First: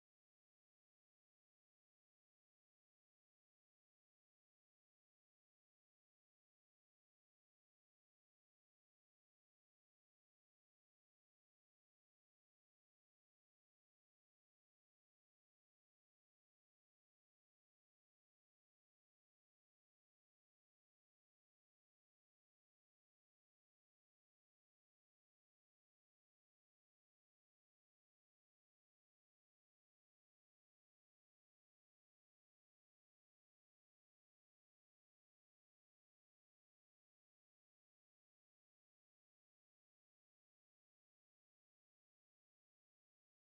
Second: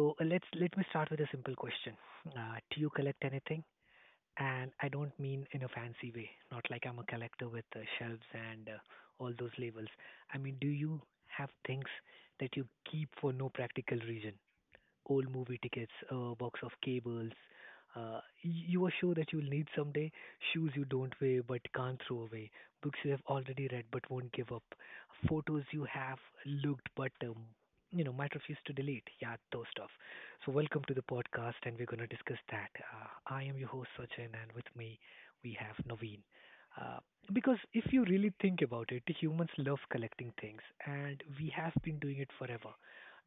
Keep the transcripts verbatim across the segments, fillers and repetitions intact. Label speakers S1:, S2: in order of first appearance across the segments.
S1: So uh, let's let me start with a simple question. Uh, do you collect anything? And I don't mean in a fancy way, not like I'm a collector with uh, shelves and uh, all those labels. I mean, do you have things that you keep for no practical reason? Old movie tickets, a box of cables. Uh, y- you are sure that you'll need someday. Shoes you don't wear but can't throw away. Books you have already read but won't give up. Photos you have looked but um, you know might refuse to delete. Yeah, those stuff. So welcome to the podcast, and we're gonna discuss that. Uh, I am your host Sachin, and with me we have Naveen. Uh, because if you really think about it, humans love collecting things, and we have been doing it forever,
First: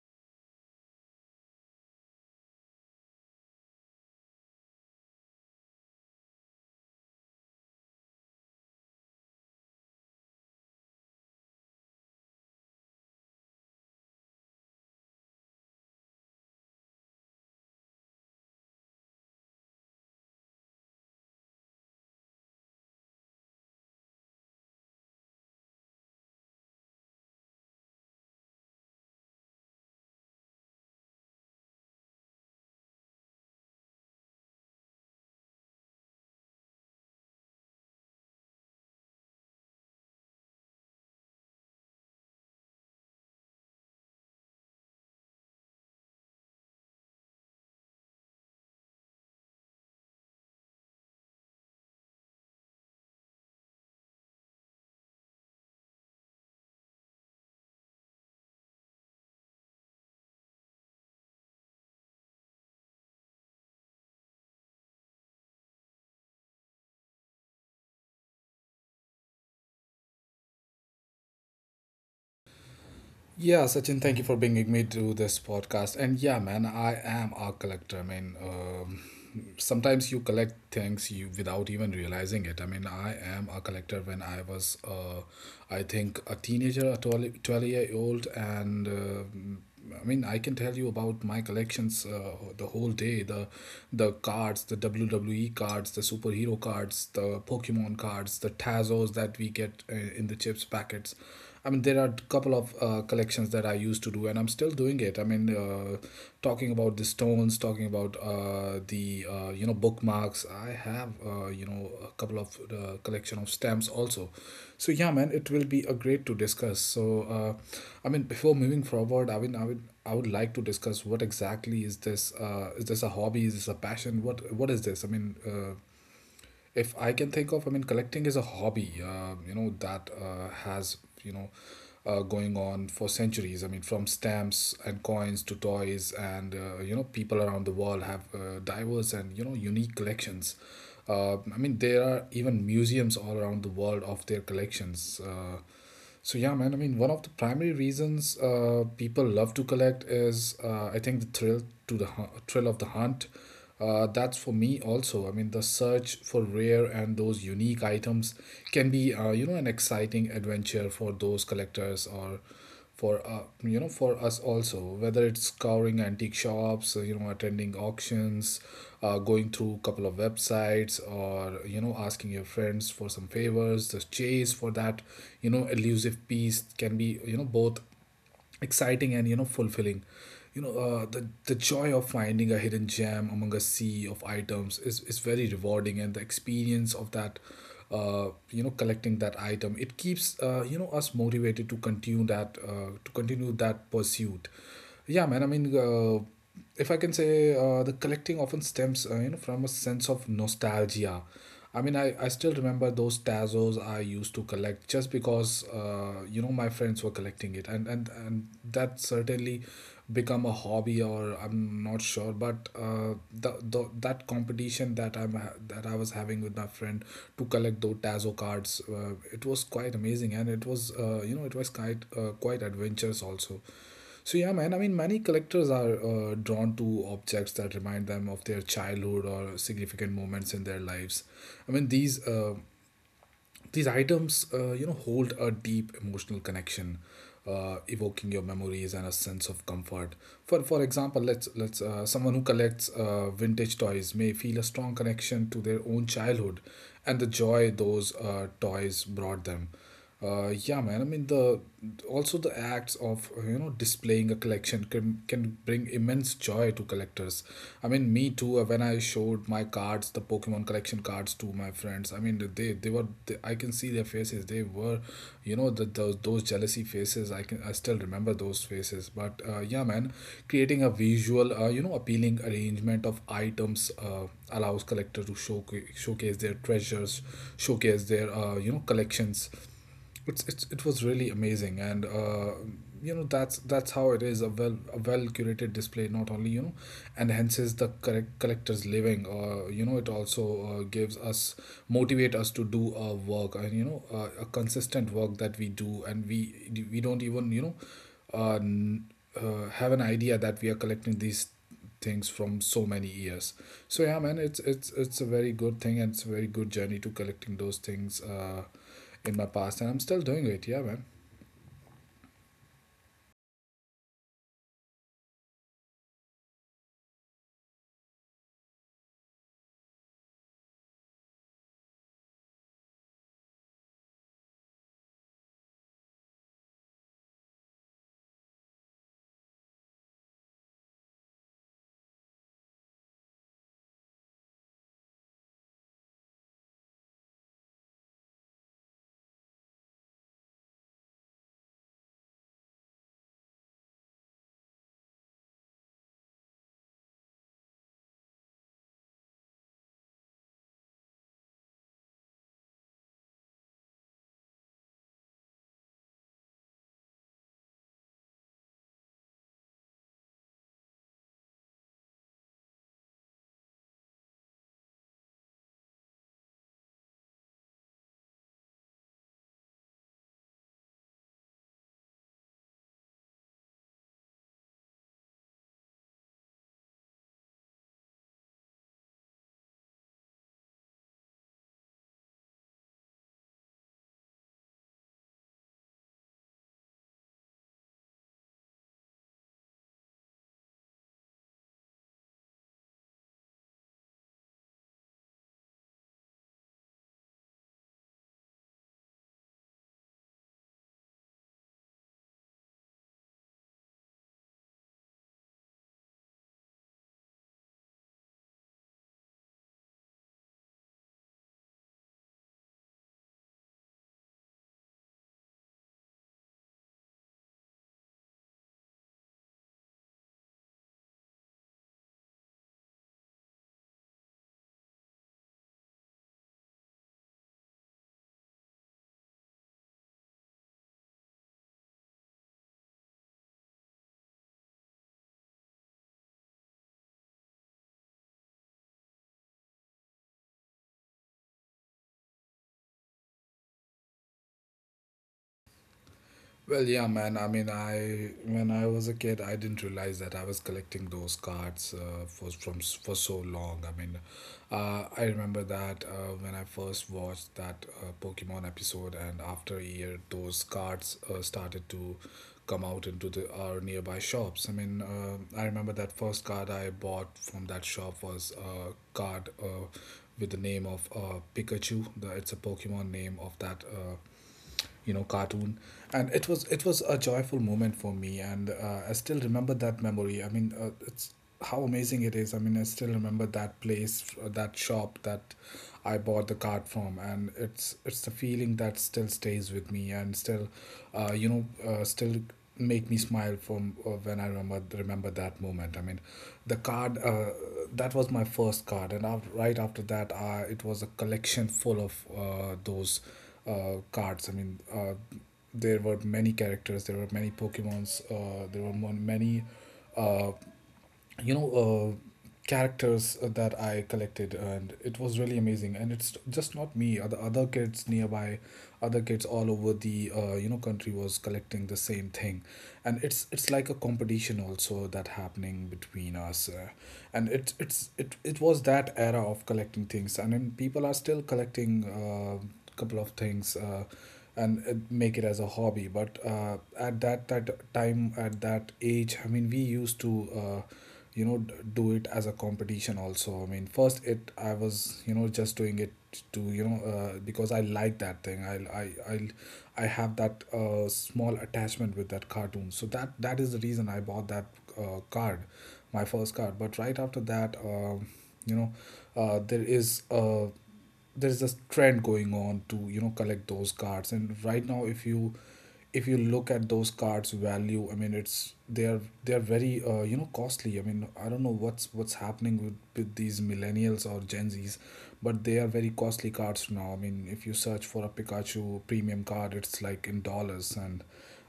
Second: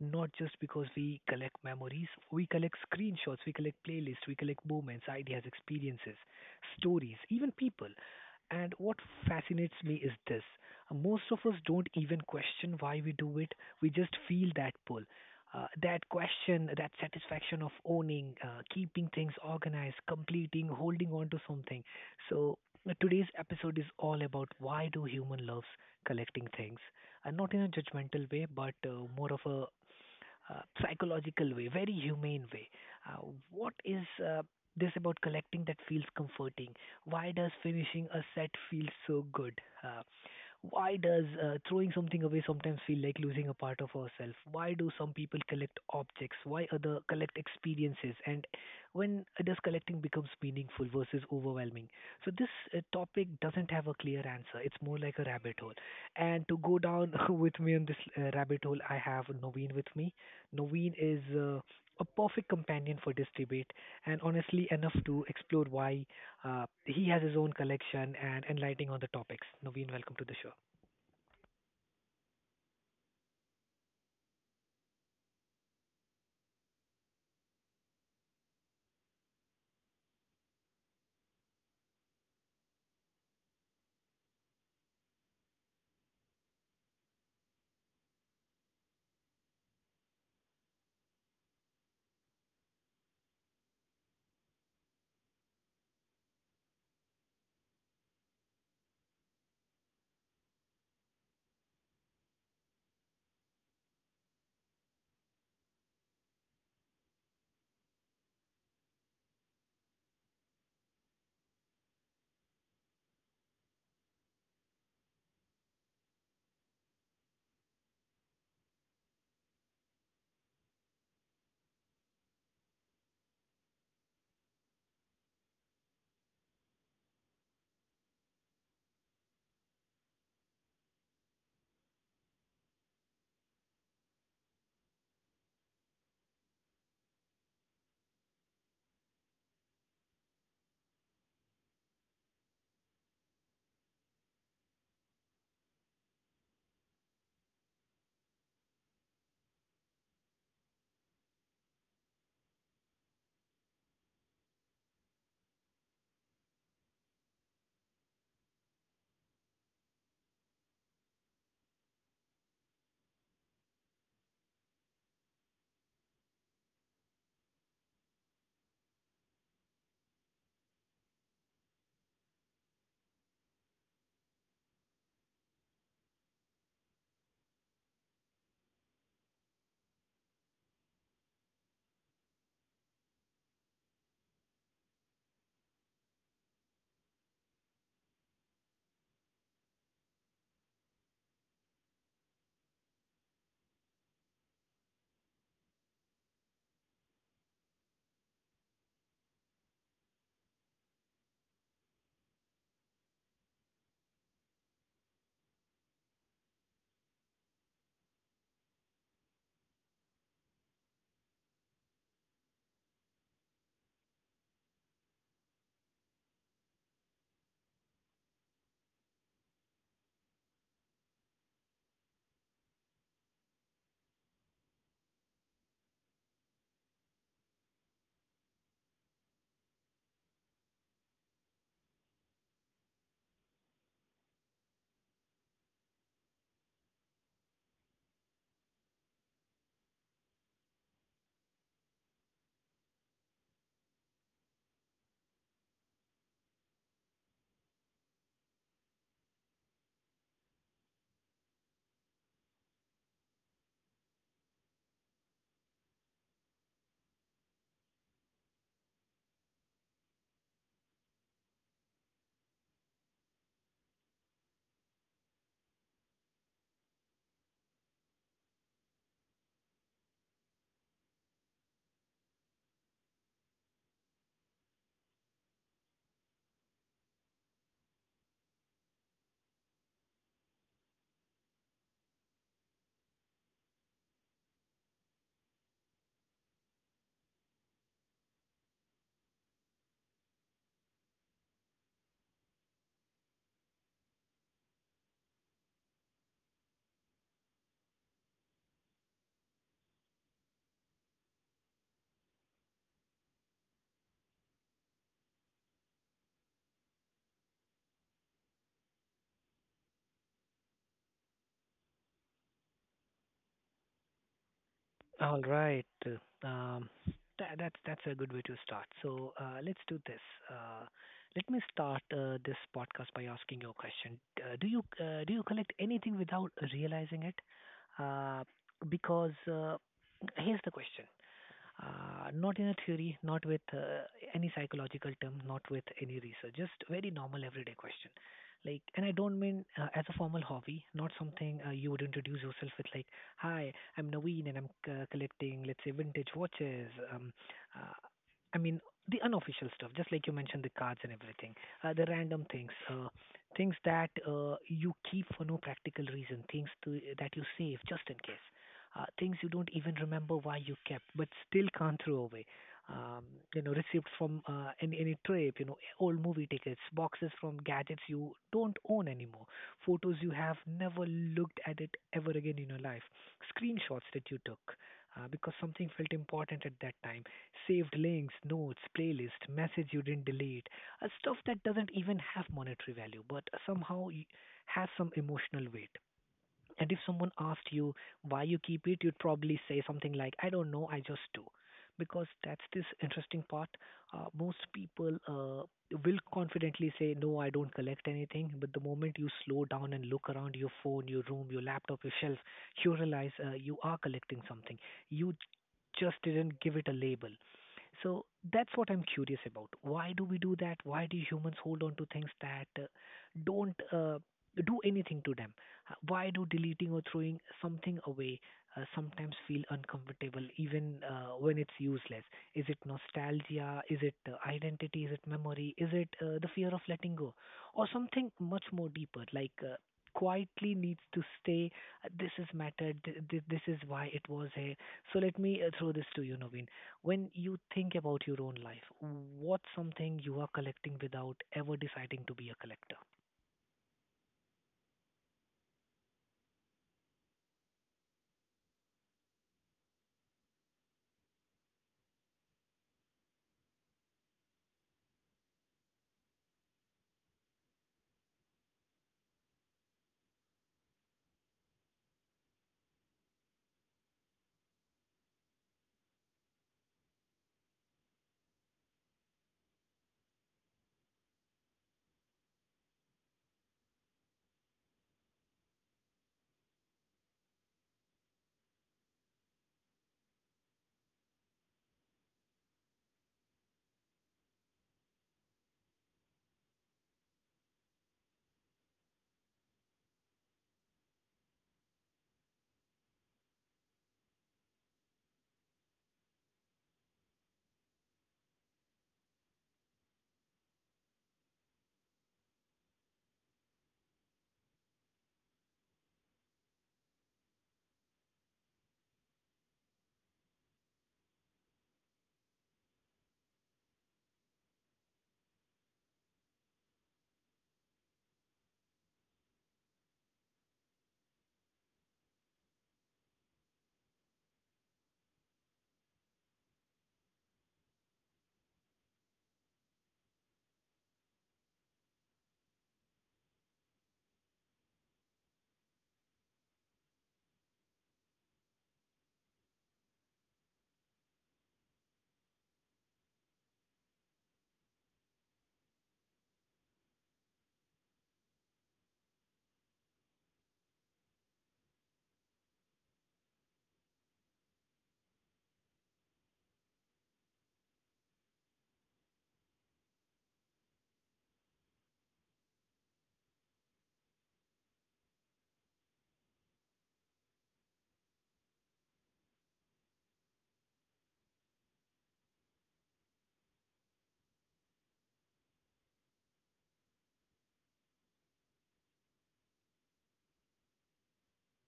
S1: not just because we collect memories, we collect screenshots, we collect playlists, we collect moments, ideas, experiences, stories, even people. And what fascinates me is this: most of us don't even question why we do it, we just feel that pull. Uh, that question, that satisfaction of owning, uh, keeping things organized, completing, holding on to something. So, uh, today's episode is all about why do human loves collecting things, and not in a judgmental way but uh, more of a uh, psychological way, very humane way. Uh, what is uh, this about collecting that feels comforting? Why does finishing a set feel so good? Uh, why does uh, throwing something away sometimes feel like losing a part of ourselves? Why do some people collect objects? Why other collect experiences? And when does collecting becomes meaningful versus overwhelming? So this uh, topic doesn't have a clear answer. It's more like a rabbit hole. And to go down with me on this uh, rabbit hole, I have Naveen with me. Naveen is uh, a perfect companion for this debate and honestly enough to explore why uh, he has his own collection and enlightening on the topics. Naveen, welcome to the show.
S2: Yeah, Sachin, thank you for bringing me to this podcast. And yeah, man, I am a collector. I mean, um, sometimes you collect things you without even realizing it. I mean, I am a collector when I was, uh, I think, a teenager, a twelve, twelve year old, and um I mean, I can tell you about my collections uh, the whole day. The the cards, the W W E cards, the superhero cards, the Pokemon cards, the Tazos that we get uh, in the chips packets. I mean, there are a couple of uh, collections that I used to do, and I'm still doing it. I mean, uh, talking about the stones, talking about uh, the uh, you know bookmarks. I have uh, you know a couple of uh, collection of stamps also. So yeah, man, it will be a great to discuss. So uh, I mean, before moving forward, I mean, I would I would like to discuss what exactly is this? Uh, is this a hobby? Is this a passion? What what is this? I mean, uh, if I can think of, I mean, collecting is a hobby, uh, you know, that uh, has, you know, uh, going on for centuries. I mean, from stamps and coins to toys, and, uh, you know, people around the world have uh, diverse and, you know, unique collections. Uh, I mean, there are even museums all around the world of their collections. Uh, so yeah, man. I mean, one of the primary reasons uh, people love to collect is, uh, I think, the thrill to the hu- thrill of the hunt. Uh, that's for me also. I mean, the search for rare and those unique items can be, uh, you know, an exciting adventure for those collectors or for uh, you know for us also, whether it's scouring antique shops, uh, you know, attending auctions, uh, going through a couple of websites, or you know, asking your friends for some favors. The chase for that you know elusive piece can be you know both exciting and you know fulfilling, you know uh, the the joy of finding a hidden gem among a sea of items is is very rewarding, and the experience of that uh, you know collecting that item, it keeps uh, you know us motivated to continue that, uh, to continue that pursuit. Yeah man I mean uh, If I can say, uh, the collecting often stems uh, you know from a sense of nostalgia. I mean, I, I still remember those Tazos I used to collect just because, uh, you know, my friends were collecting it. And, and, and that certainly become a hobby, or I'm not sure. But uh, the, the, that competition that, I'm, ha- that I was having with my friend to collect those Tazo cards, uh, it was quite amazing. And it was, uh, you know, it was quite, uh, quite adventurous also. So yeah, man. I mean, many collectors are uh, drawn to objects that remind them of their childhood or significant moments in their lives. I mean, these uh, these items, uh, you know, hold a deep emotional connection, uh, evoking your memories and a sense of comfort. For for example, let's let's uh, someone who collects uh, vintage toys may feel a strong connection to their own childhood and the joy those uh, toys brought them. Uh, yeah, man. I mean, the Also the acts of you know displaying a collection can can bring immense joy to collectors. I mean, me too. uh, When I showed my cards, the Pokemon collection cards, to my friends, I mean, they they were they, I can see their faces. They were, you know, the, those those jealousy faces. I can I still remember those faces. But uh, yeah, man, creating a visual, uh, you know, appealing arrangement of items uh, allows collector to show showcase their treasures, showcase their uh, you know collections. It's, it's it was really amazing, and uh, you know that's that's how it is. A well a well curated display not only you know enhances the correct collector's living, uh, you know it also uh, gives us motivate us to do our work, and you know uh, a consistent work that we do, and we we don't even you know uh, n- uh, have an idea that we are collecting these things from so many years. So yeah, man, it's it's it's a very good thing, and it's a very good journey to collecting those things. Uh, in my past, and I'm still doing it. Yeah, man.
S1: All right. uh, Um, that, that's that's a good way to start. So uh, let's do this. Uh, let me start uh, this podcast by asking you a question. Uh, do you uh, do you collect anything without realizing it? Uh, because uh, Here's the question: uh, not in a theory, not with uh, any psychological term, not with any research, just very normal everyday question. Like, and I don't mean uh, as a formal hobby, not something uh, you would introduce yourself with, like, "Hi, I'm Naveen, and I'm uh, collecting, let's say, vintage watches." Um, uh, I mean, the unofficial stuff, just like you mentioned, the cards and everything, uh, the random things, uh, things that uh, you keep for no practical reason, things to, that you save just in case, uh, things you don't even remember why you kept, but still can't throw away. Um, you know, received from uh, any any trip, you know, old movie tickets, boxes from gadgets you don't own anymore, photos you have never looked at it ever again in your life, screenshots that you took uh, because something felt important at that time, saved links, notes, playlist, message you didn't delete, uh, stuff that doesn't even have monetary value but somehow y- has some emotional weight. And if someone asked you why you keep it, you'd probably say something like, I don't know, I just do. Because that's this interesting part. Uh, most people uh, will confidently say, No, I don't collect anything. But the moment you slow down and look around your phone, your room, your laptop, your shelf, you realize uh, you are collecting something. You just didn't give it a label. So that's what I'm curious about. Why do we do that? Why do humans hold on to things that uh, don't uh, do anything to them? Why do deleting or throwing something away uh, sometimes feel uncomfortable, even uh, when it's useless? Is it nostalgia? Is it uh, identity? Is it memory? Is it uh, the fear of letting go? Or something much more deeper, like uh, quietly needs to stay. uh, This is mattered. th- th- This is why it was here. So let me uh, throw this to you, Naveen. When you think about your own life, what's something you are collecting without ever deciding to be a collector?
S2: Well, yeah, man. I mean, I when I was a kid, I didn't realize that I was collecting those cards uh, for from s- for so long. I mean, uh, I remember that uh, when I first watched that uh, Pokemon episode, and after a year, those cards uh, started to come out into the our nearby shops. I mean, uh, I remember that first card I bought from that shop was a card uh, with the name of uh, Pikachu. The, it's a Pokemon name of that. Uh, you know cartoon. And it was it was a joyful moment for me, and uh, I still remember that memory. I mean, uh, it's how amazing it is. I mean, I still remember that place, uh, that shop that I bought the card from, and it's it's the feeling that still stays with me and still uh, you know uh, still make me smile from uh, when I remember remember that moment. I mean, the card uh, that was my first card, and af right after that uh, it was a collection full of uh, those uh, cards. I mean, uh, there were many characters, there were many Pokemons, uh, there were mon- many, uh, you know, uh, characters that I collected, and it was really amazing. And it's just not me; other other kids nearby, other kids all over the uh, you know country was collecting the same thing, and it's it's like a competition also that happening between us, uh, and it it's it it was that era of collecting things, and then people are still collecting. Uh, couple of things, uh, and uh, make it as a hobby. But uh, at that that time, at that age, I mean, we used to uh, you know d- do it as a competition also. I mean, first it I was you know just doing it to you know uh, because I like that thing. i i i I have that uh, small attachment with that cartoon, so that that is the reason I bought that uh, card, my first card. But right after that, um, you know uh, there is a, there is a trend going on to you know collect those cards. And right now, if you, if you look at those cards value, I mean, it's they are they are very uh, you know costly. I mean, I don't know what's what's happening with, with these millennials or gen z's, but they are very costly cards now. I mean, if you search for a Pikachu premium card, it's like in dollars, and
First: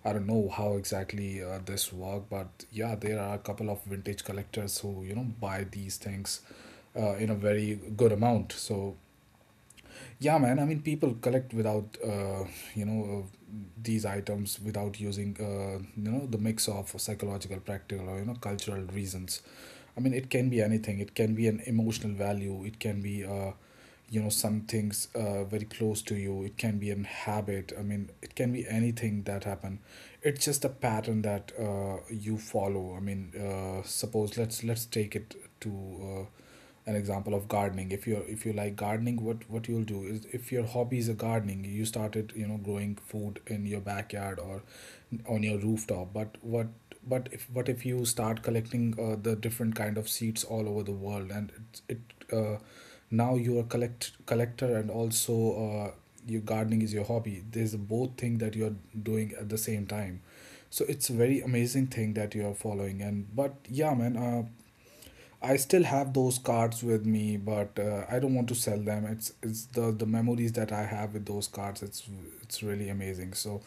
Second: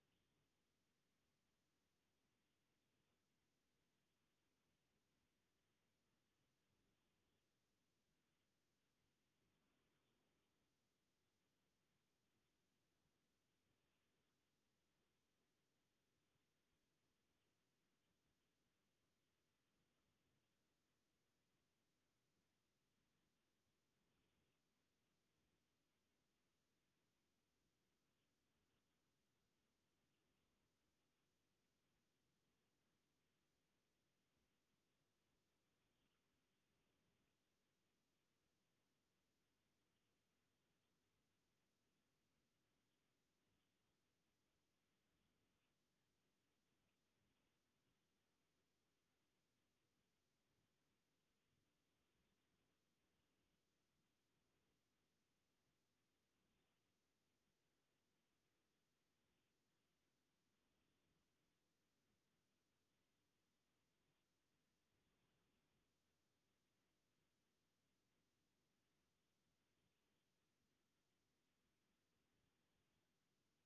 S2: I don't know how exactly uh, this work. But yeah, there are a couple of vintage collectors who you know buy these things uh, in a very good amount. So yeah, man. I mean, people collect without, uh, you know, uh, these items without using, uh, you know, the mix of psychological, practical, or, you know, cultural reasons. I mean, it can be anything. It can be an emotional value. It can be, uh, you know, some things uh, very close to you. It can be an habit. I mean, it can be anything that happen. It's just a pattern that uh, you follow. I mean, uh, suppose, let's let's take it to. Uh, an example of gardening. If you, if you like gardening, what what you'll do is, if your hobby is a gardening, you started you know growing food in your backyard or on your rooftop. But what but if but if you start collecting uh, the different kind of seeds all over the world, and it, it uh, now you are collect collector, and also uh, your gardening is your hobby, there's both thing that you're doing at the same time. So it's a very amazing thing that you're following. And but yeah, man, uh, I still have those cards with me, but uh, I don't want to sell them. It's it's the the memories that I have with those cards. It's it's really amazing. So,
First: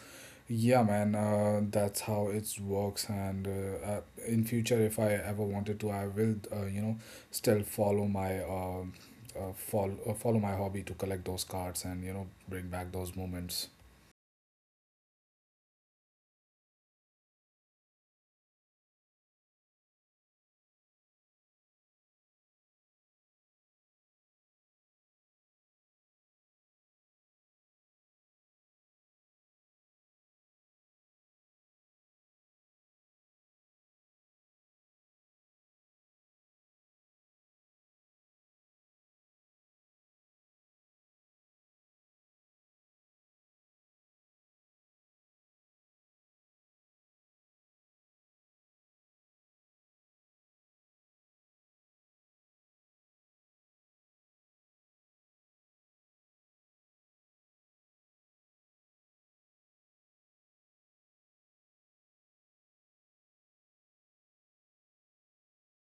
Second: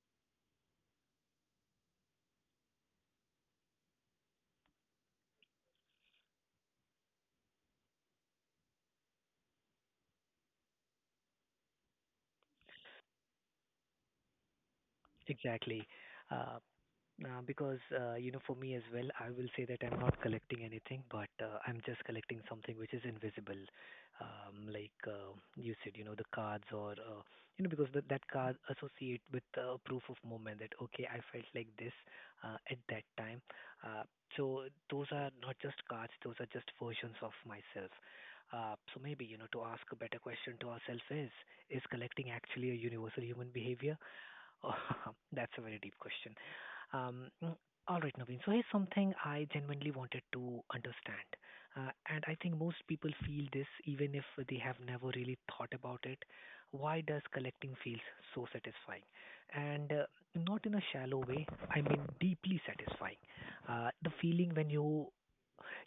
S2: yeah, man, uh, that's how it works. And uh, uh, In future, if I ever wanted to, I will, uh, you know, still follow my um uh, follow uh, follow my hobby to collect those cards and you know bring back those moments.
S1: Exactly. Uh, Uh, because uh, You know, for me as well, I will say that I'm not collecting anything, but uh, I'm just collecting something which is invisible, um, like uh, you said, you know, the cards or uh, you know, because that that card associate with uh, proof of moment that okay, I felt like this uh, at that time. Uh, so those are not just cards; those are just versions of myself. Uh, so maybe you know, to ask a better question to ourselves is: Is collecting actually a universal human behavior? Oh, that's a very deep question. Um, mm, all right, Naveen. So here's something I genuinely wanted to understand, uh, and I think most people feel this even if they have never really thought about it. Why does collecting feels so satisfying? And uh, not in a shallow way. I mean, deeply satisfying. Uh, the feeling when you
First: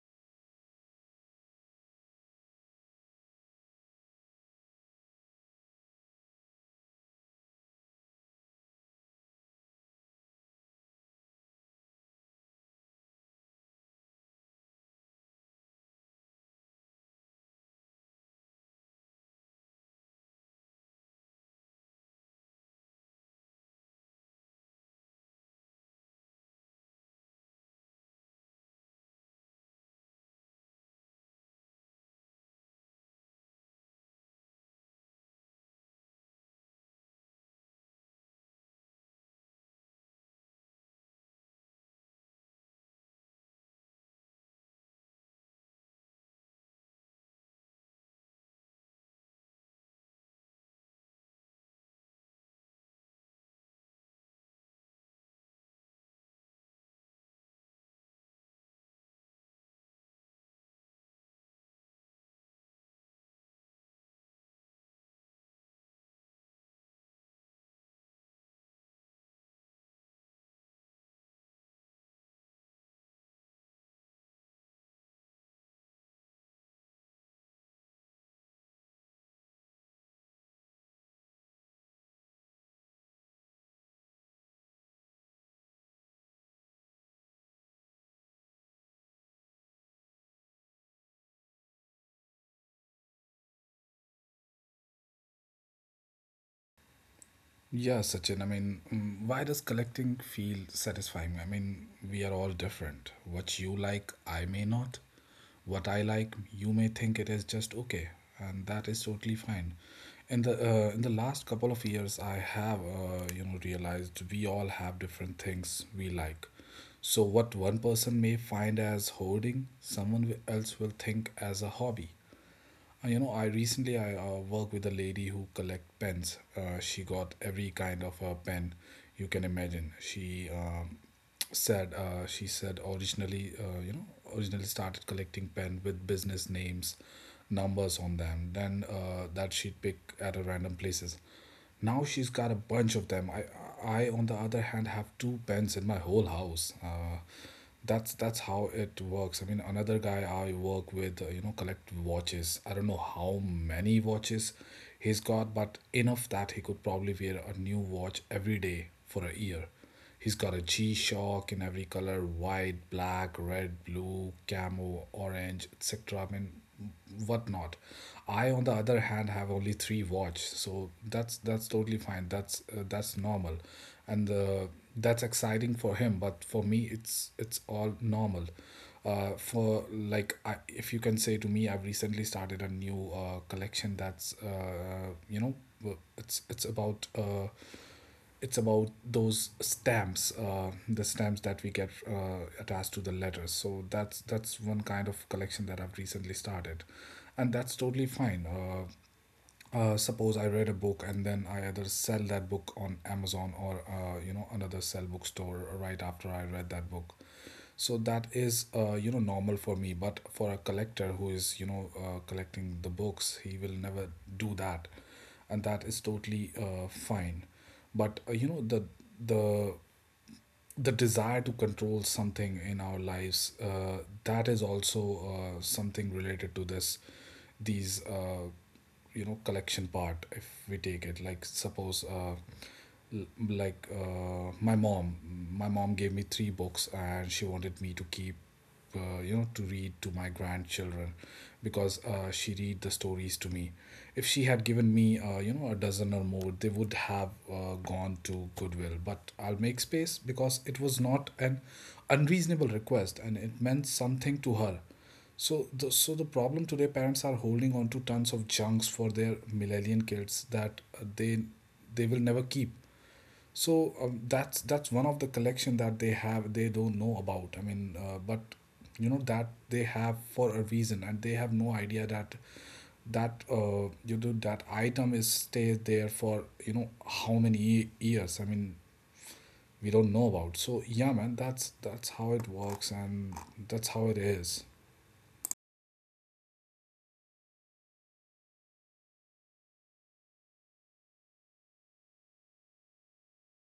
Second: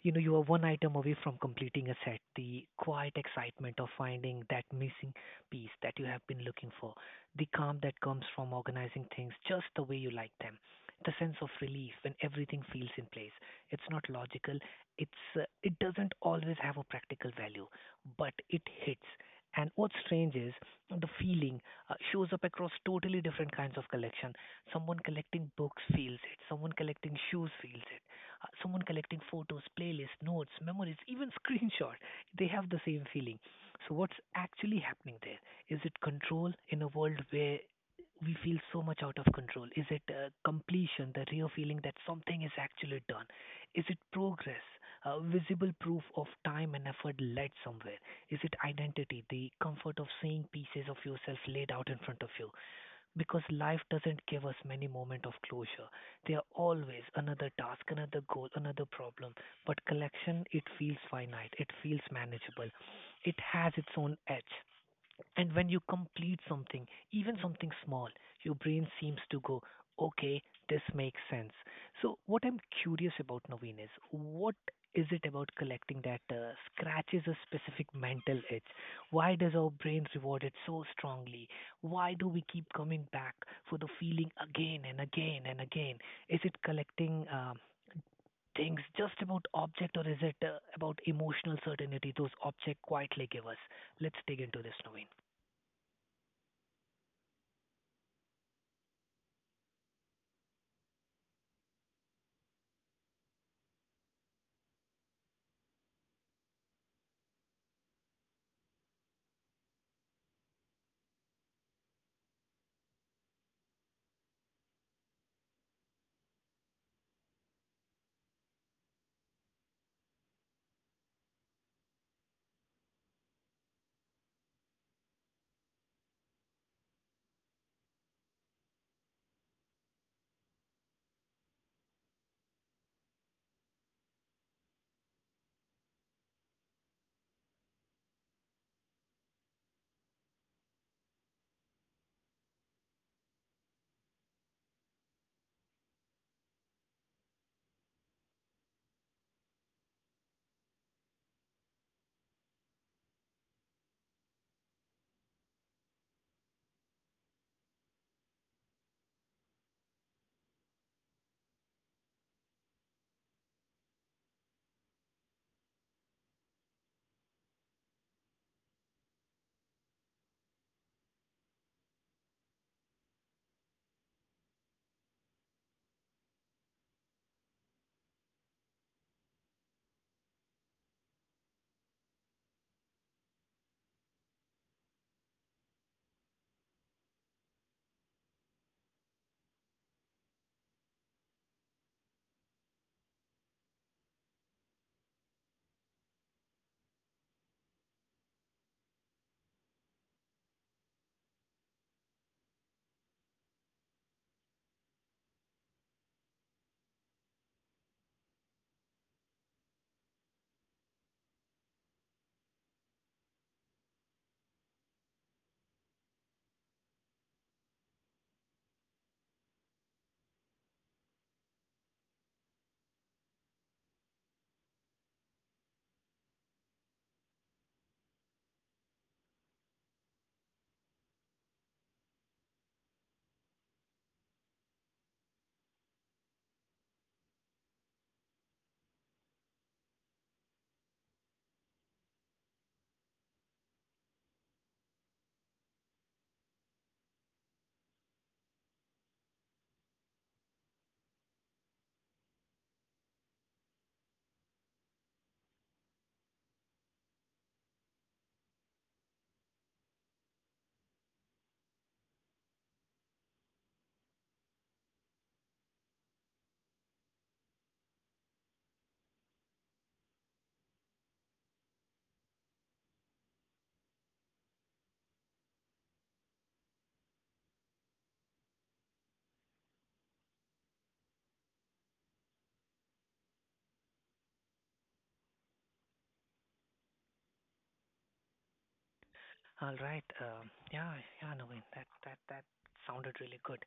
S1: you know, you are one item away from completing a set. The quiet excitement of finding that missing piece that you have been looking for, the calm that comes from organizing things just the way you like them, the sense of relief when everything feels in place. It's not logical. It's uh, it doesn't always have a practical value, but it hits. And what's strange is the feeling uh, shows up across totally different kinds of collection. Someone collecting books feels it. Someone collecting shoes feels it, uh, someone collecting photos, playlists, notes, memories, even screenshots, they have the same feeling. So, what's actually happening there? Is it control in a world where we feel so much out of control? Is it uh, completion, the real feeling that something is actually done? Is it progress, uh, visible proof of time and effort led somewhere? Is it identity, the comfort of seeing pieces of yourself laid out in front of you? Because life doesn't give us many moments of closure. They are always another task, another goal, another problem. But collection, it feels finite, it feels manageable, it has its own edge. And when you complete something, even something small, your brain seems to go, okay, this makes sense. So, what I'm curious about, Naveen, is what is it about collecting that uh, scratches a specific mental itch? Why does our brain reward it so strongly? Why do we keep coming back for the feeling again and again and again? Is it collecting um, things just about object or is it uh, about emotional certainty those objects quietly give us? Let's dig into this, Naveen.
S2: Yeah, Sachin. I mean, mm, why does collecting feel satisfying? I mean, we are all different. What you like, I may not. What I like, you may think it is just okay, and that is totally fine. In the uh, in the last couple of years, I have uh, you know realized we all have different things we like. So what one person may find as hoarding, someone wi- else will think as a hobby. Uh, You know, I recently I uh, work with a lady who collect pens. Uh, she got every kind of uh, pen you can imagine. She um, said uh, she said originally uh, you know originally started collecting pen with business names, numbers on them. Then uh, that she'd pick at a random places. Now she's got a bunch of them. I, I on the other hand have two pens in my whole house. Uh, that's that's how it works. I mean, another guy I work with, uh, you know, collect watches. I don't know how many watches he's got, but enough that he could probably wear a new watch every day for a year. He's got a G Shock in every color: white, black, red, blue, camo, orange, et cetera. I mean, whatnot. I, on the other hand, have only three watch, so that's that's totally fine. That's uh, that's normal, and uh, that's exciting for him. But for me, it's it's all normal. Uh, for like, I, if you can say to me, I've recently started a new uh, collection that's uh, you know, it's it's about uh, it's about those stamps uh, the stamps that we get uh, attached to the letters, so that's that's one kind of collection that I've recently started, and that's totally fine. Uh, uh, suppose I read a book and then I either sell that book on Amazon or uh, you know another sell bookstore right after I read that book, so that is uh, you know normal for me, but for a collector who is you know uh, collecting the books, he will never do that, and that is totally uh, fine. But uh, you know the the the desire to control something in our lives, uh, that is also uh, something related to this these uh, you know collection part. If we take it, like suppose uh, like uh, my mom my mom gave me three books and she wanted me to keep, uh, you know to read to my grandchildren, because uh, she read the stories to me. If she had given me uh, you know a dozen or more, they would have uh, gone to Goodwill, but I'll make space because it was not an unreasonable request and it meant something to her. So the so the problem today, parents are holding on to tons of junks for their millennial kids that uh, they they will never keep. So um, that's that's one of the collection that they have, they don't know about. I mean, uh, but you know that they have for a reason, and they have no idea that that uh, you know that item is stays there for you know how many ye- years. I mean, we don't know about. So yeah, man, that's that's how it works, and that's how it is.
S1: All right. Um, yeah, yeah, Naveen, that that that sounded really good.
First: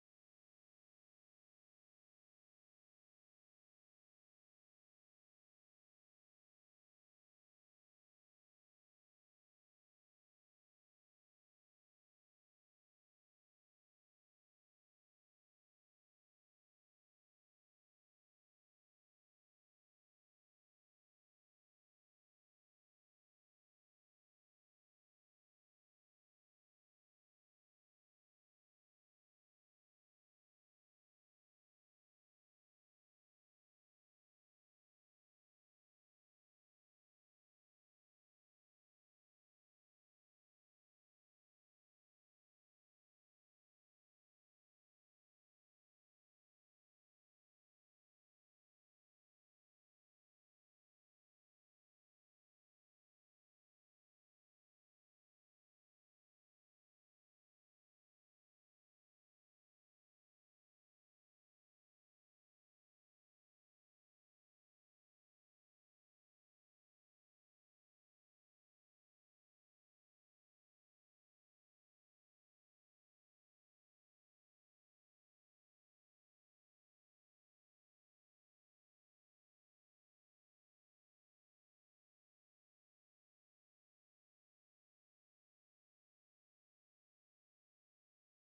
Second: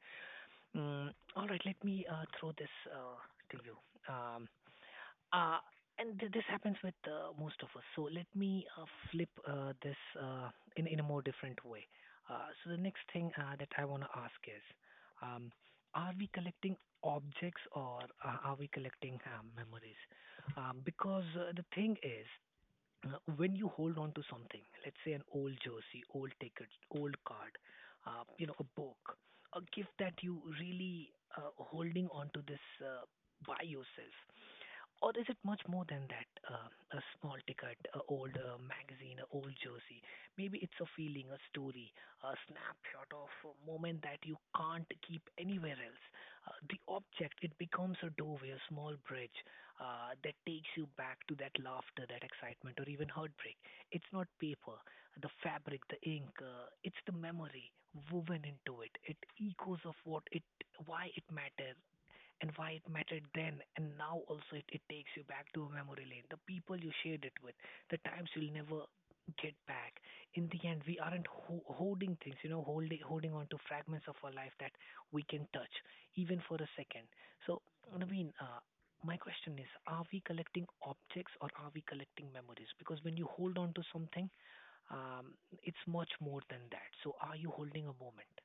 S1: Mm, all right, let me uh, throw this uh, to you. Um, uh, and th- this happens with uh, most of us. So let me uh, flip uh, this uh, in in a more different way. Uh, so the next thing uh, that I want to ask is, um, are we collecting objects or uh, are we collecting uh, memories? Um, because uh, The thing is, uh, when you hold on to something, let's say an old jersey, old ticket, old card, uh, you know, a book, a gift that you really uh, holding on to this uh, by yourself, or is it much more than that? Uh, a small ticket, an old uh, magazine, an old jersey. Maybe it's a feeling, a story, a snapshot of a moment that you can't keep anywhere else. Uh, the object it becomes a doorway, a small bridge, uh, that takes you back to that laughter, that excitement, or even heartbreak. It's not paper, the fabric, the ink, uh, it's the memory woven into it. It echoes of what it, why it matters, and why it mattered then and now also it, it takes you back to a memory lane, the people you shared it with, the times you'll never get back. In the end, we aren't ho- holding things, you know, holding holding on to fragments of our life that we can touch even for a second. So Naveen, uh, my question is are we collecting objects or are we collecting memories? Because when you hold on to something, um, it's much more than that. So are you holding a moment?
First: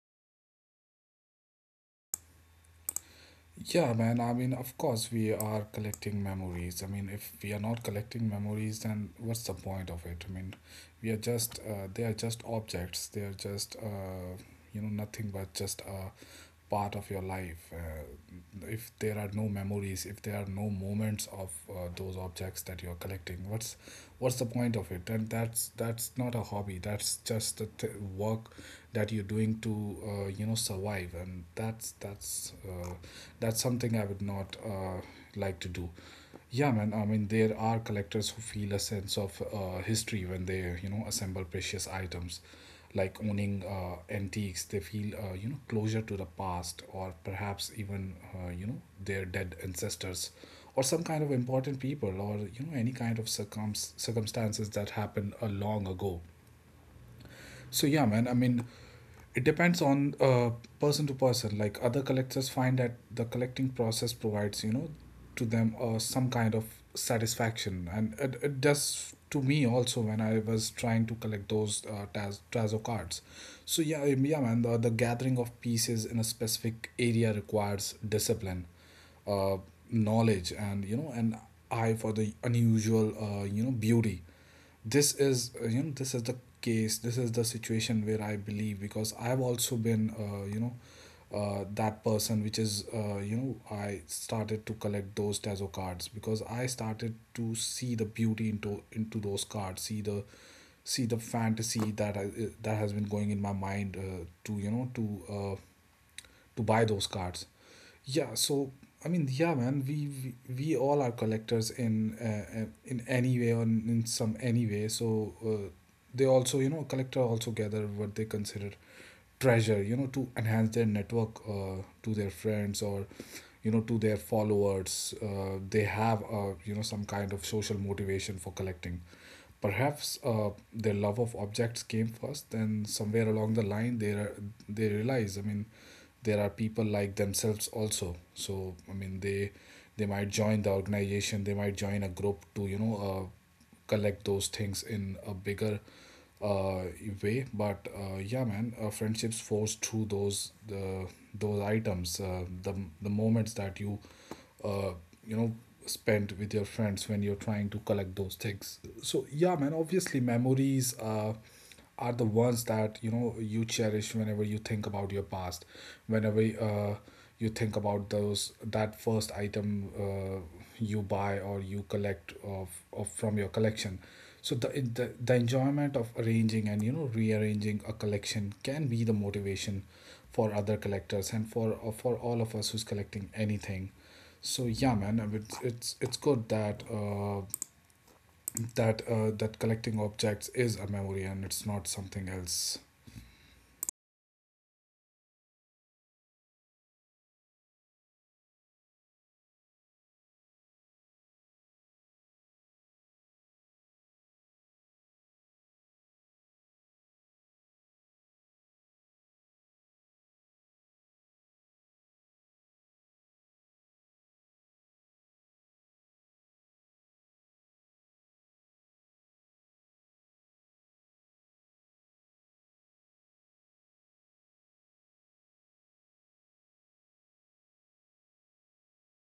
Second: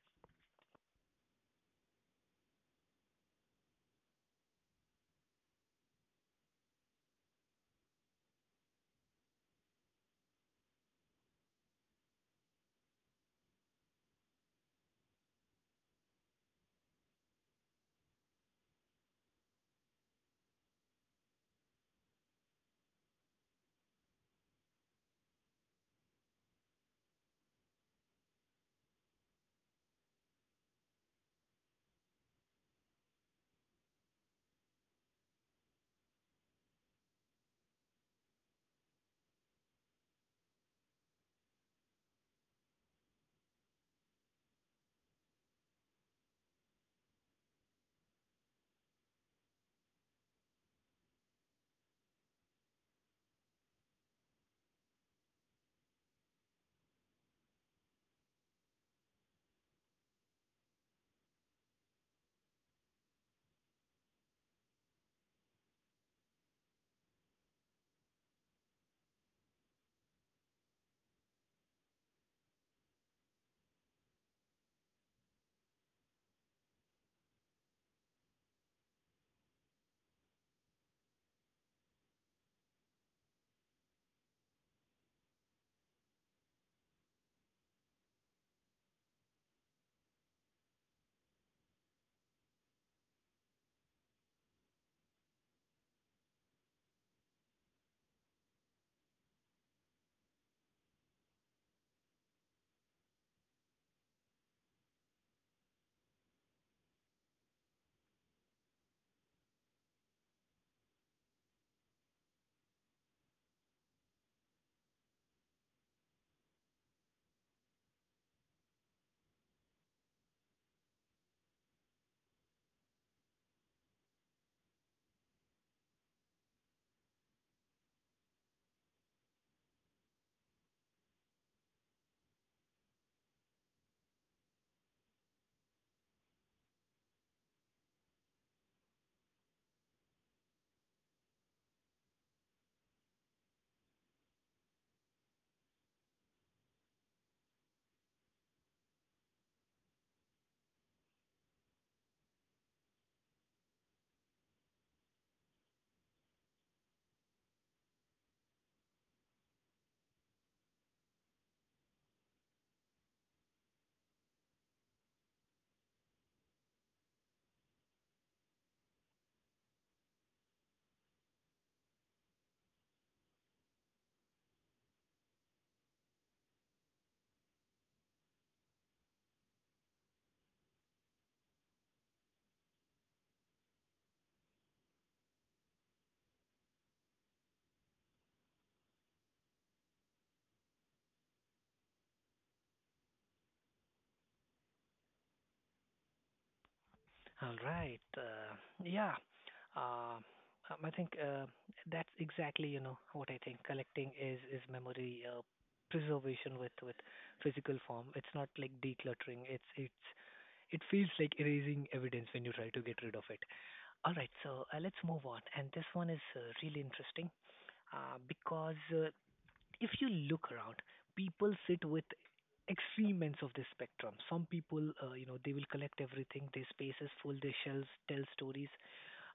S2: Yeah, man. I mean, of course, we are collecting memories. I mean, if we are not collecting memories, then what's the point of it? I mean, we are just, uh, they are just objects. They are just, uh, you know, nothing but just a part of your life. Uh, if there are no memories, if there are no moments of uh, those objects that you're collecting, what's what's the point of it? And that's that's not a hobby, that's just the th- work that you're doing to uh, you know survive, and that's that's uh, that's something I would not uh, like to do. Yeah, man. I mean, there are collectors who feel a sense of uh, history when they, you know, assemble precious items, like owning uh, antiques. They feel, uh, you know, closure to the past, or perhaps even, uh, you know, their dead ancestors, or some kind of important people, or you know, any kind of circums circumstances that happened a long ago. So yeah, man. I mean, it depends on uh, person to person. Like other collectors find that the collecting process provides, you know, to them uh, some kind of satisfaction, and it, it does to me also when I was trying to collect those uh, Taz Tazo cards. So yeah, I- yeah, man. The, the gathering of pieces in a specific area requires discipline, uh, knowledge, and you know, an eye for the unusual, uh, you know, beauty. This is uh, you know this is the case, this is the situation where I believe, because I've also been uh, you know uh, that person, which is uh, you know I started to collect those Tazo cards because I started to see the beauty into into those cards, see the see the fantasy that I, that has been going in my mind uh, to you know to uh, to buy those cards. Yeah, so I mean, yeah, man, we we, we all are collectors in uh, uh, in any way or in in some any way. So uh, they also, you know, collector also gather what they consider treasure, you know, to enhance their network uh, to their friends or you know to their followers. Uh, they have uh, you know some kind of social motivation for collecting. Perhaps uh, their love of objects came first, then somewhere along the line, they are, they realize. I mean, there are people like themselves also. So I mean, they they might join the organization, they might join a group to you know uh, collect those things in a bigger uh, way. But uh, yeah, man, uh, friendships force through those the those items, uh, the the moments that you uh, you know spent with your friends when you're trying to collect those things. So yeah, man, obviously memories uh, are the ones that you know you cherish whenever you think about your past, whenever uh, you think about those, that first item uh, you buy or you collect of, of from your collection. so the, it- the the enjoyment of arranging and you know rearranging a collection can be the motivation for other collectors and for uh, for all of us who's collecting anything. So yeah, man. I mean, it's it's, it's good that uh, that uh, that collecting objects is a memory and it's not something else.
S1: All right. Uh, yeah. Uh, um, I think uh, that's exactly you know what I think. Collecting is is memory uh, preservation with with physical form. It's not like decluttering. It's it's it feels like erasing evidence when you try to get rid of it. All right. So uh, let's move on. And this one is uh, really interesting uh, because uh, if you look around, people sit with extreme ends of the spectrum. Some people, uh, you know, they will collect everything. Their space is full, their shelves tell stories.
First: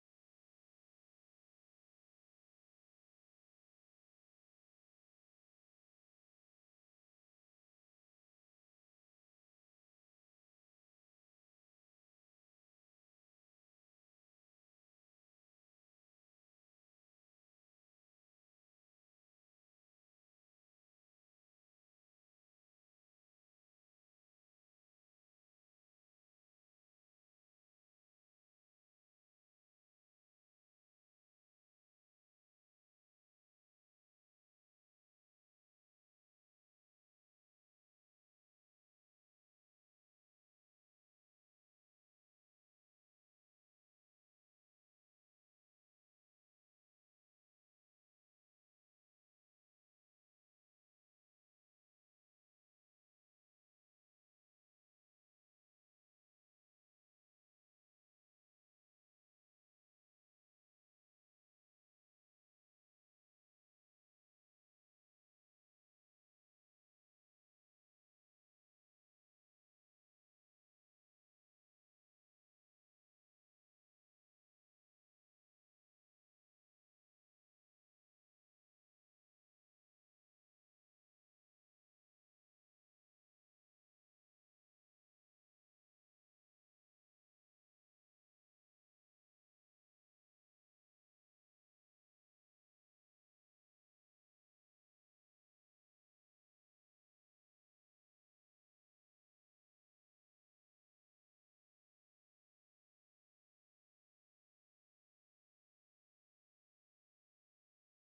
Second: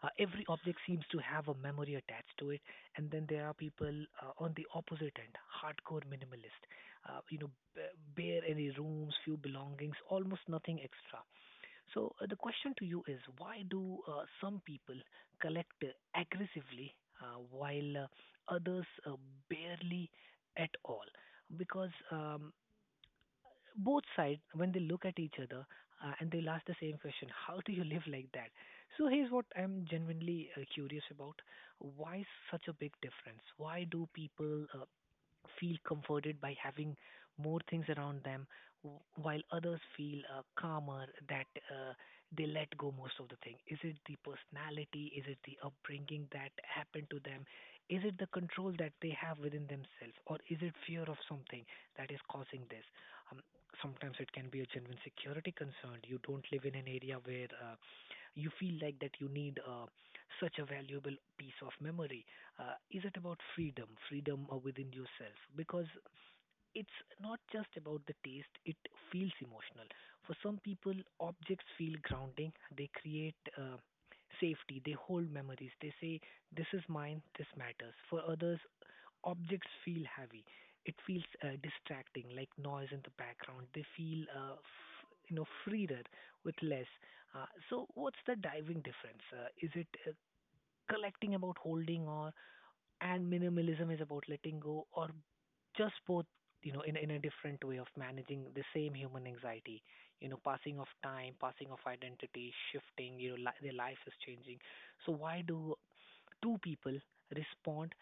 S1: Uh, every object seems to have a memory attached to it. And then there are people uh, on the opposite end, hardcore minimalist. Uh, you know, b- bare any rooms, few belongings, almost nothing extra. So uh, the question to you is, why do uh, some people collect uh, aggressively uh, while uh, others uh, barely at all? Because um, both sides, when they look at each other uh, and they'll ask the same question, how do you live like that? So here's what I'm genuinely uh, curious about. Why such a big difference? Why do people uh, feel comforted by having more things around them, w- while others feel uh, calmer that uh, they let go most of the thing? Is it the personality? Is it the upbringing that happened to them? Is it the control that they have within themselves, or is it fear of something that is causing this? Um, sometimes it can be a genuine security concern. You don't live in an area where uh, you feel like that you need uh, such a valuable piece of memory uh, is it about freedom, freedom uh, within yourself? Because it's not just about the taste, it feels emotional. For some people, objects feel grounding, they create uh, safety, they hold memories, they say, this is mine, this matters. For others, objects feel heavy, it feels uh, distracting, like noise in the background, they feel uh, f- you know, freer with less. Uh, so, what's the diving difference? Uh, is it uh, collecting about holding, or and minimalism is about letting go, or just both, you know, in, in a different way of managing the same human anxiety, you know, passing of time, passing of identity shifting, you know, li- their life is changing. So why do two people respond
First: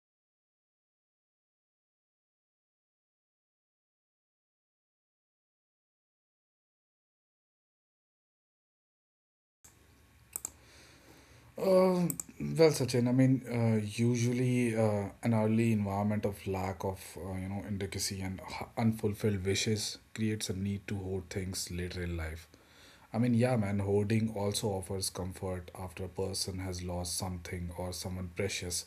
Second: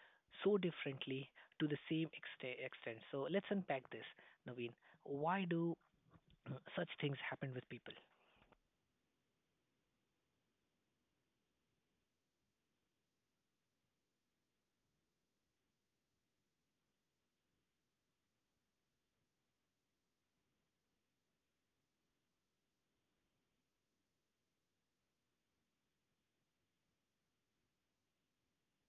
S1: so differently to the same extent extent So let's unpack this, Naveen. Why do such things happen with people?
S2: Uh, well, Sachin. I mean, uh, usually uh, an early environment of lack of uh, you know indelicacy and h- unfulfilled wishes creates a need to hoard things later in life. I mean, yeah, man. Hoarding also offers comfort after a person has lost something or someone precious.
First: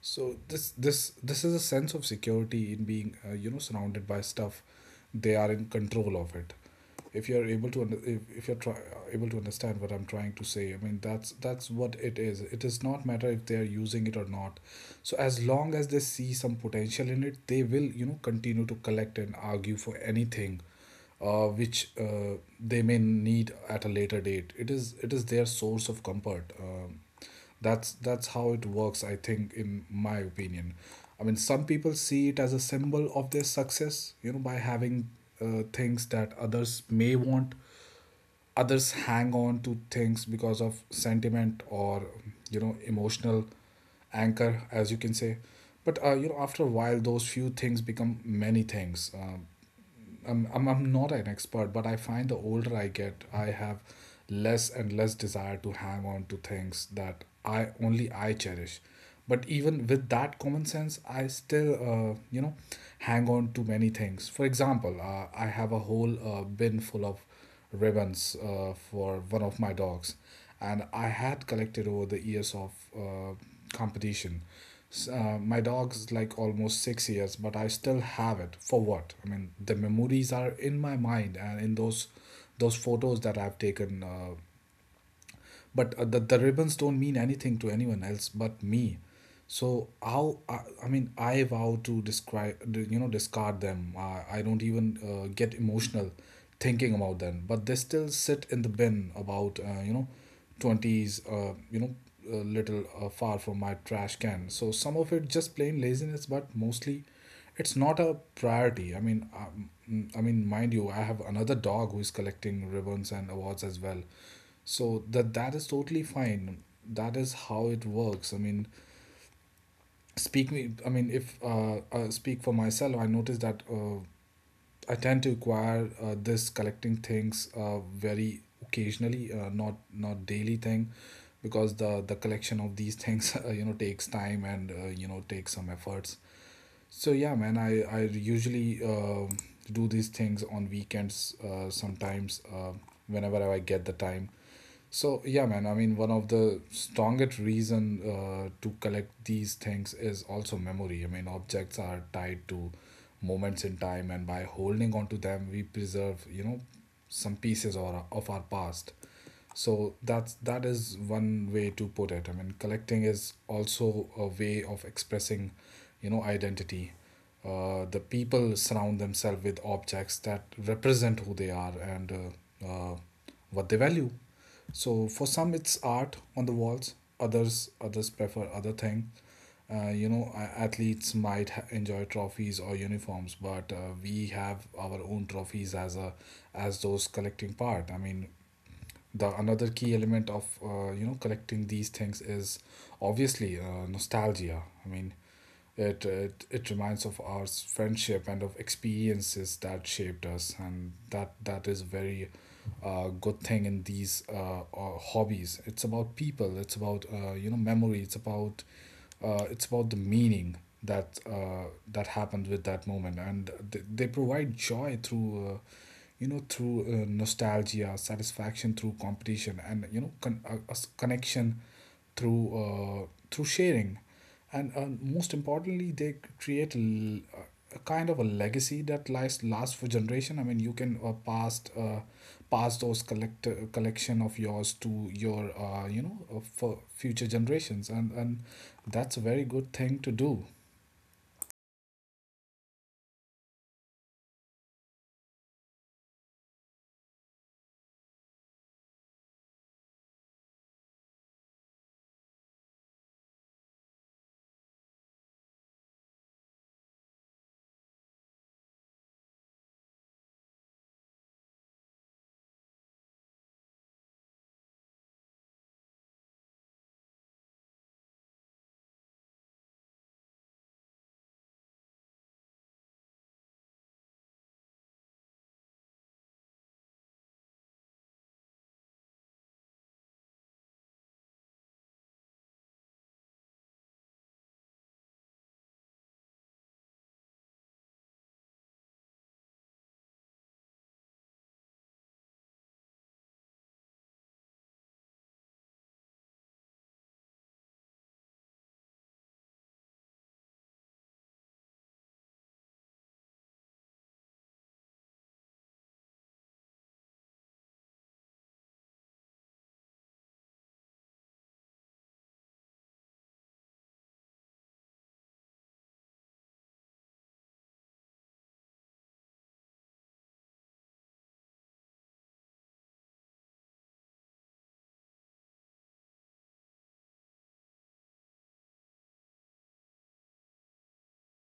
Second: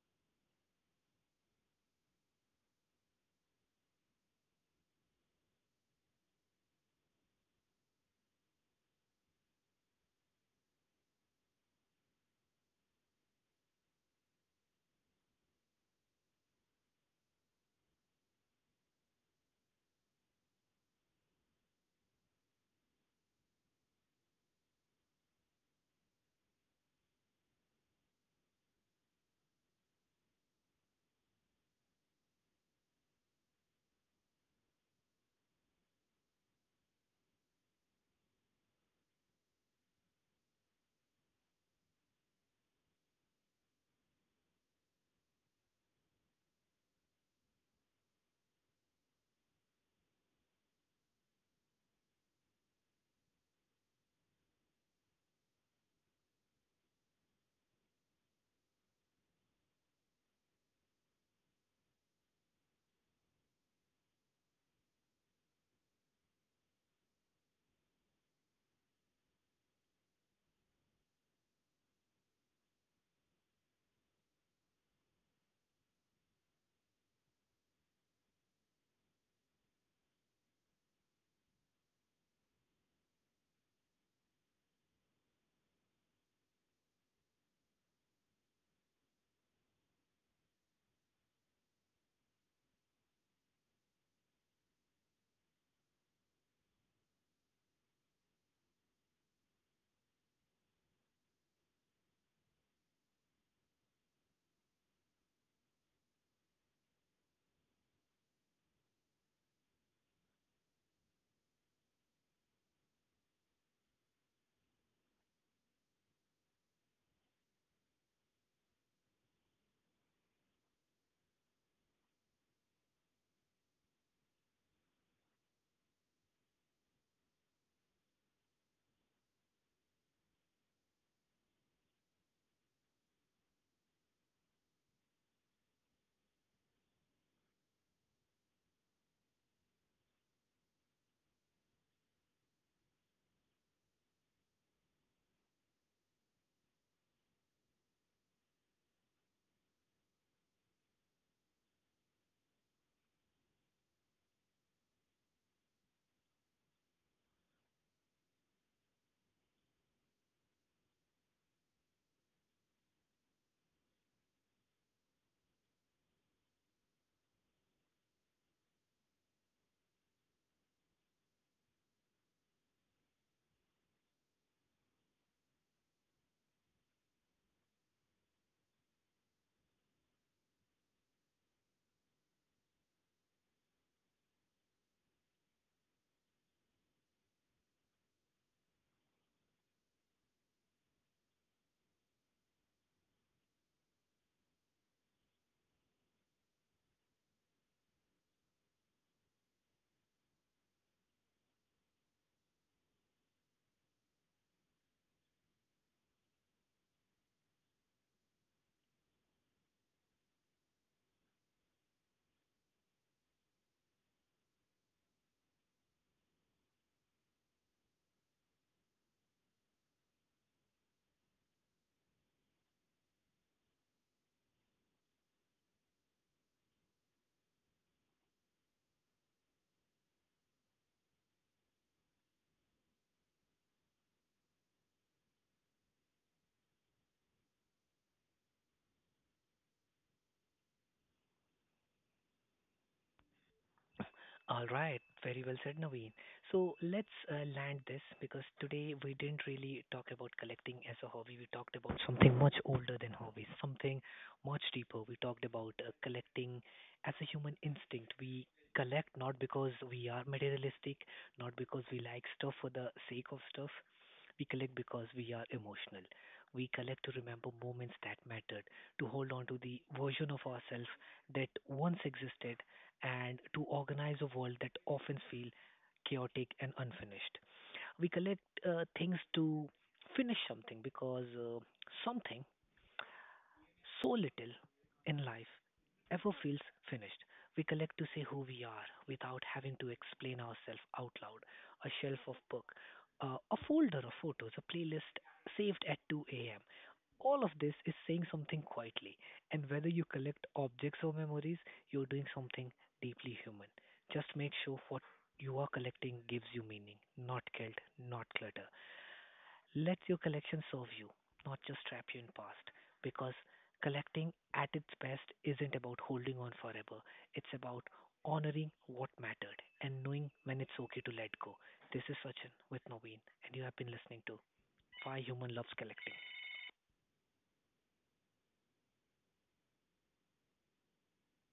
S2: So this this this is a sense of security in being uh, you know surrounded by stuff they are in control of it. If you're able to under- if, if you're try, uh, able to understand what I'm trying to say, I mean that's that's what it is. It does not matter if they are using it or not. So as long as they see some potential in it, they will you know continue to collect and argue for anything uh, which uh, they may need at a later date. It is it is their source of comfort. Um, that's that's how it works, I think, in my opinion. I mean, some people see it as a symbol of their success, you know, by having uh, things that others may want. Others hang on to things because of sentiment or, you know, emotional anchor, as you can say. But uh, you know, after a while, those few things become many things. Um, I'm, I'm I'm not an expert, but I find the older I get, I have less and less desire to hang on to things that I only I cherish. But even with that common sense, I still uh, you know hang on to many things. For example, uh, I have a whole uh, bin full of ribbons uh, for one of my dogs, and I had collected over the years of uh, competition. S- Uh, my dog's like almost six years, but I still have it. For what? I mean, the memories are in my mind and in those those photos that I've taken. Uh, but uh, the, the ribbons don't mean anything to anyone else but me, so how i, I mean I vow to describe you know discard them, i, I don't even uh, get emotional thinking about them, but they still sit in the bin about uh, you know twenty s uh, you know a little uh, far from my trash can. So some of it just plain laziness, but mostly it's not a priority. I mean, um, mm, I mean, mind you, I have another dog who is collecting ribbons and awards as well. So that that is totally fine. That is how it works. I mean, speak me. I mean, if uh, I speak for myself, I notice that uh, I tend to acquire uh, this collecting things uh, very occasionally, uh, not not daily thing, because the the collection of these things uh, you know takes time and uh, you know takes some efforts. So yeah, man, I I usually uh, do these things on weekends, uh, sometimes uh, whenever I get the time. So yeah, man, I mean one of the strongest reason uh, to collect these things is also memory. I mean objects are tied to moments in time, and by holding on to them, we preserve you know some pieces or of our past. so that's that is one way to put it. I mean collecting is also a way of expressing you know identity. Uh, the people surround themselves with objects that represent who they are and uh, uh, what they value. So for some it's art on the walls, others others prefer other thing. Uh, you know a- athletes might ha- enjoy trophies or uniforms, but uh, we have our own trophies as a as those collecting part. I mean the another key element of uh, you know collecting these things is obviously uh, nostalgia. I mean it, it it reminds of our s- friendship and of experiences that shaped us, and that that is very uh, good thing in these uh, uh, hobbies. It's about people, it's about uh, you know memory, it's about uh, it's about the meaning that uh, that happened with that moment, and they, they provide joy through uh, you know through uh, nostalgia, satisfaction through competition, and you know con- a, a s- connection through uh, through sharing. And uh, most importantly they create l- a kind of a legacy that lies lasts for generation. I mean you can uh, pass uh, pass those collect uh, collection of yours to your uh, you know uh, for future generations, and and that's a very good thing to do.
S1: All right, very well said, Naveen. So let's uh, land this, because today we didn't really talk about collecting as a hobby. We talked about something much older than hobbies, something much deeper. We talked about uh, collecting as a human instinct. We collect not because we are materialistic, not because we like stuff for the sake of stuff. We collect because we are emotional. We collect to remember moments that mattered, to hold on to the version of ourselves that once existed, and to organize a world that often feels chaotic and unfinished. We collect uh, things to finish something, because uh, something so little in life ever feels finished. We collect to say who we are without having to explain ourselves out loud. A shelf of book, uh, a folder of photos, a playlist saved at two a m. All of this is saying something quietly, and whether you collect objects or memories, you're doing something deeply human. Just make sure what you are collecting gives you meaning, not guilt, not clutter. Let your collection serve you, not just trap you in past. Because collecting at its best isn't about holding on forever. It's about honoring what mattered and knowing when it's okay to let go. This is Sachin with Naveen, and you have been listening to Why Human Loves Collecting.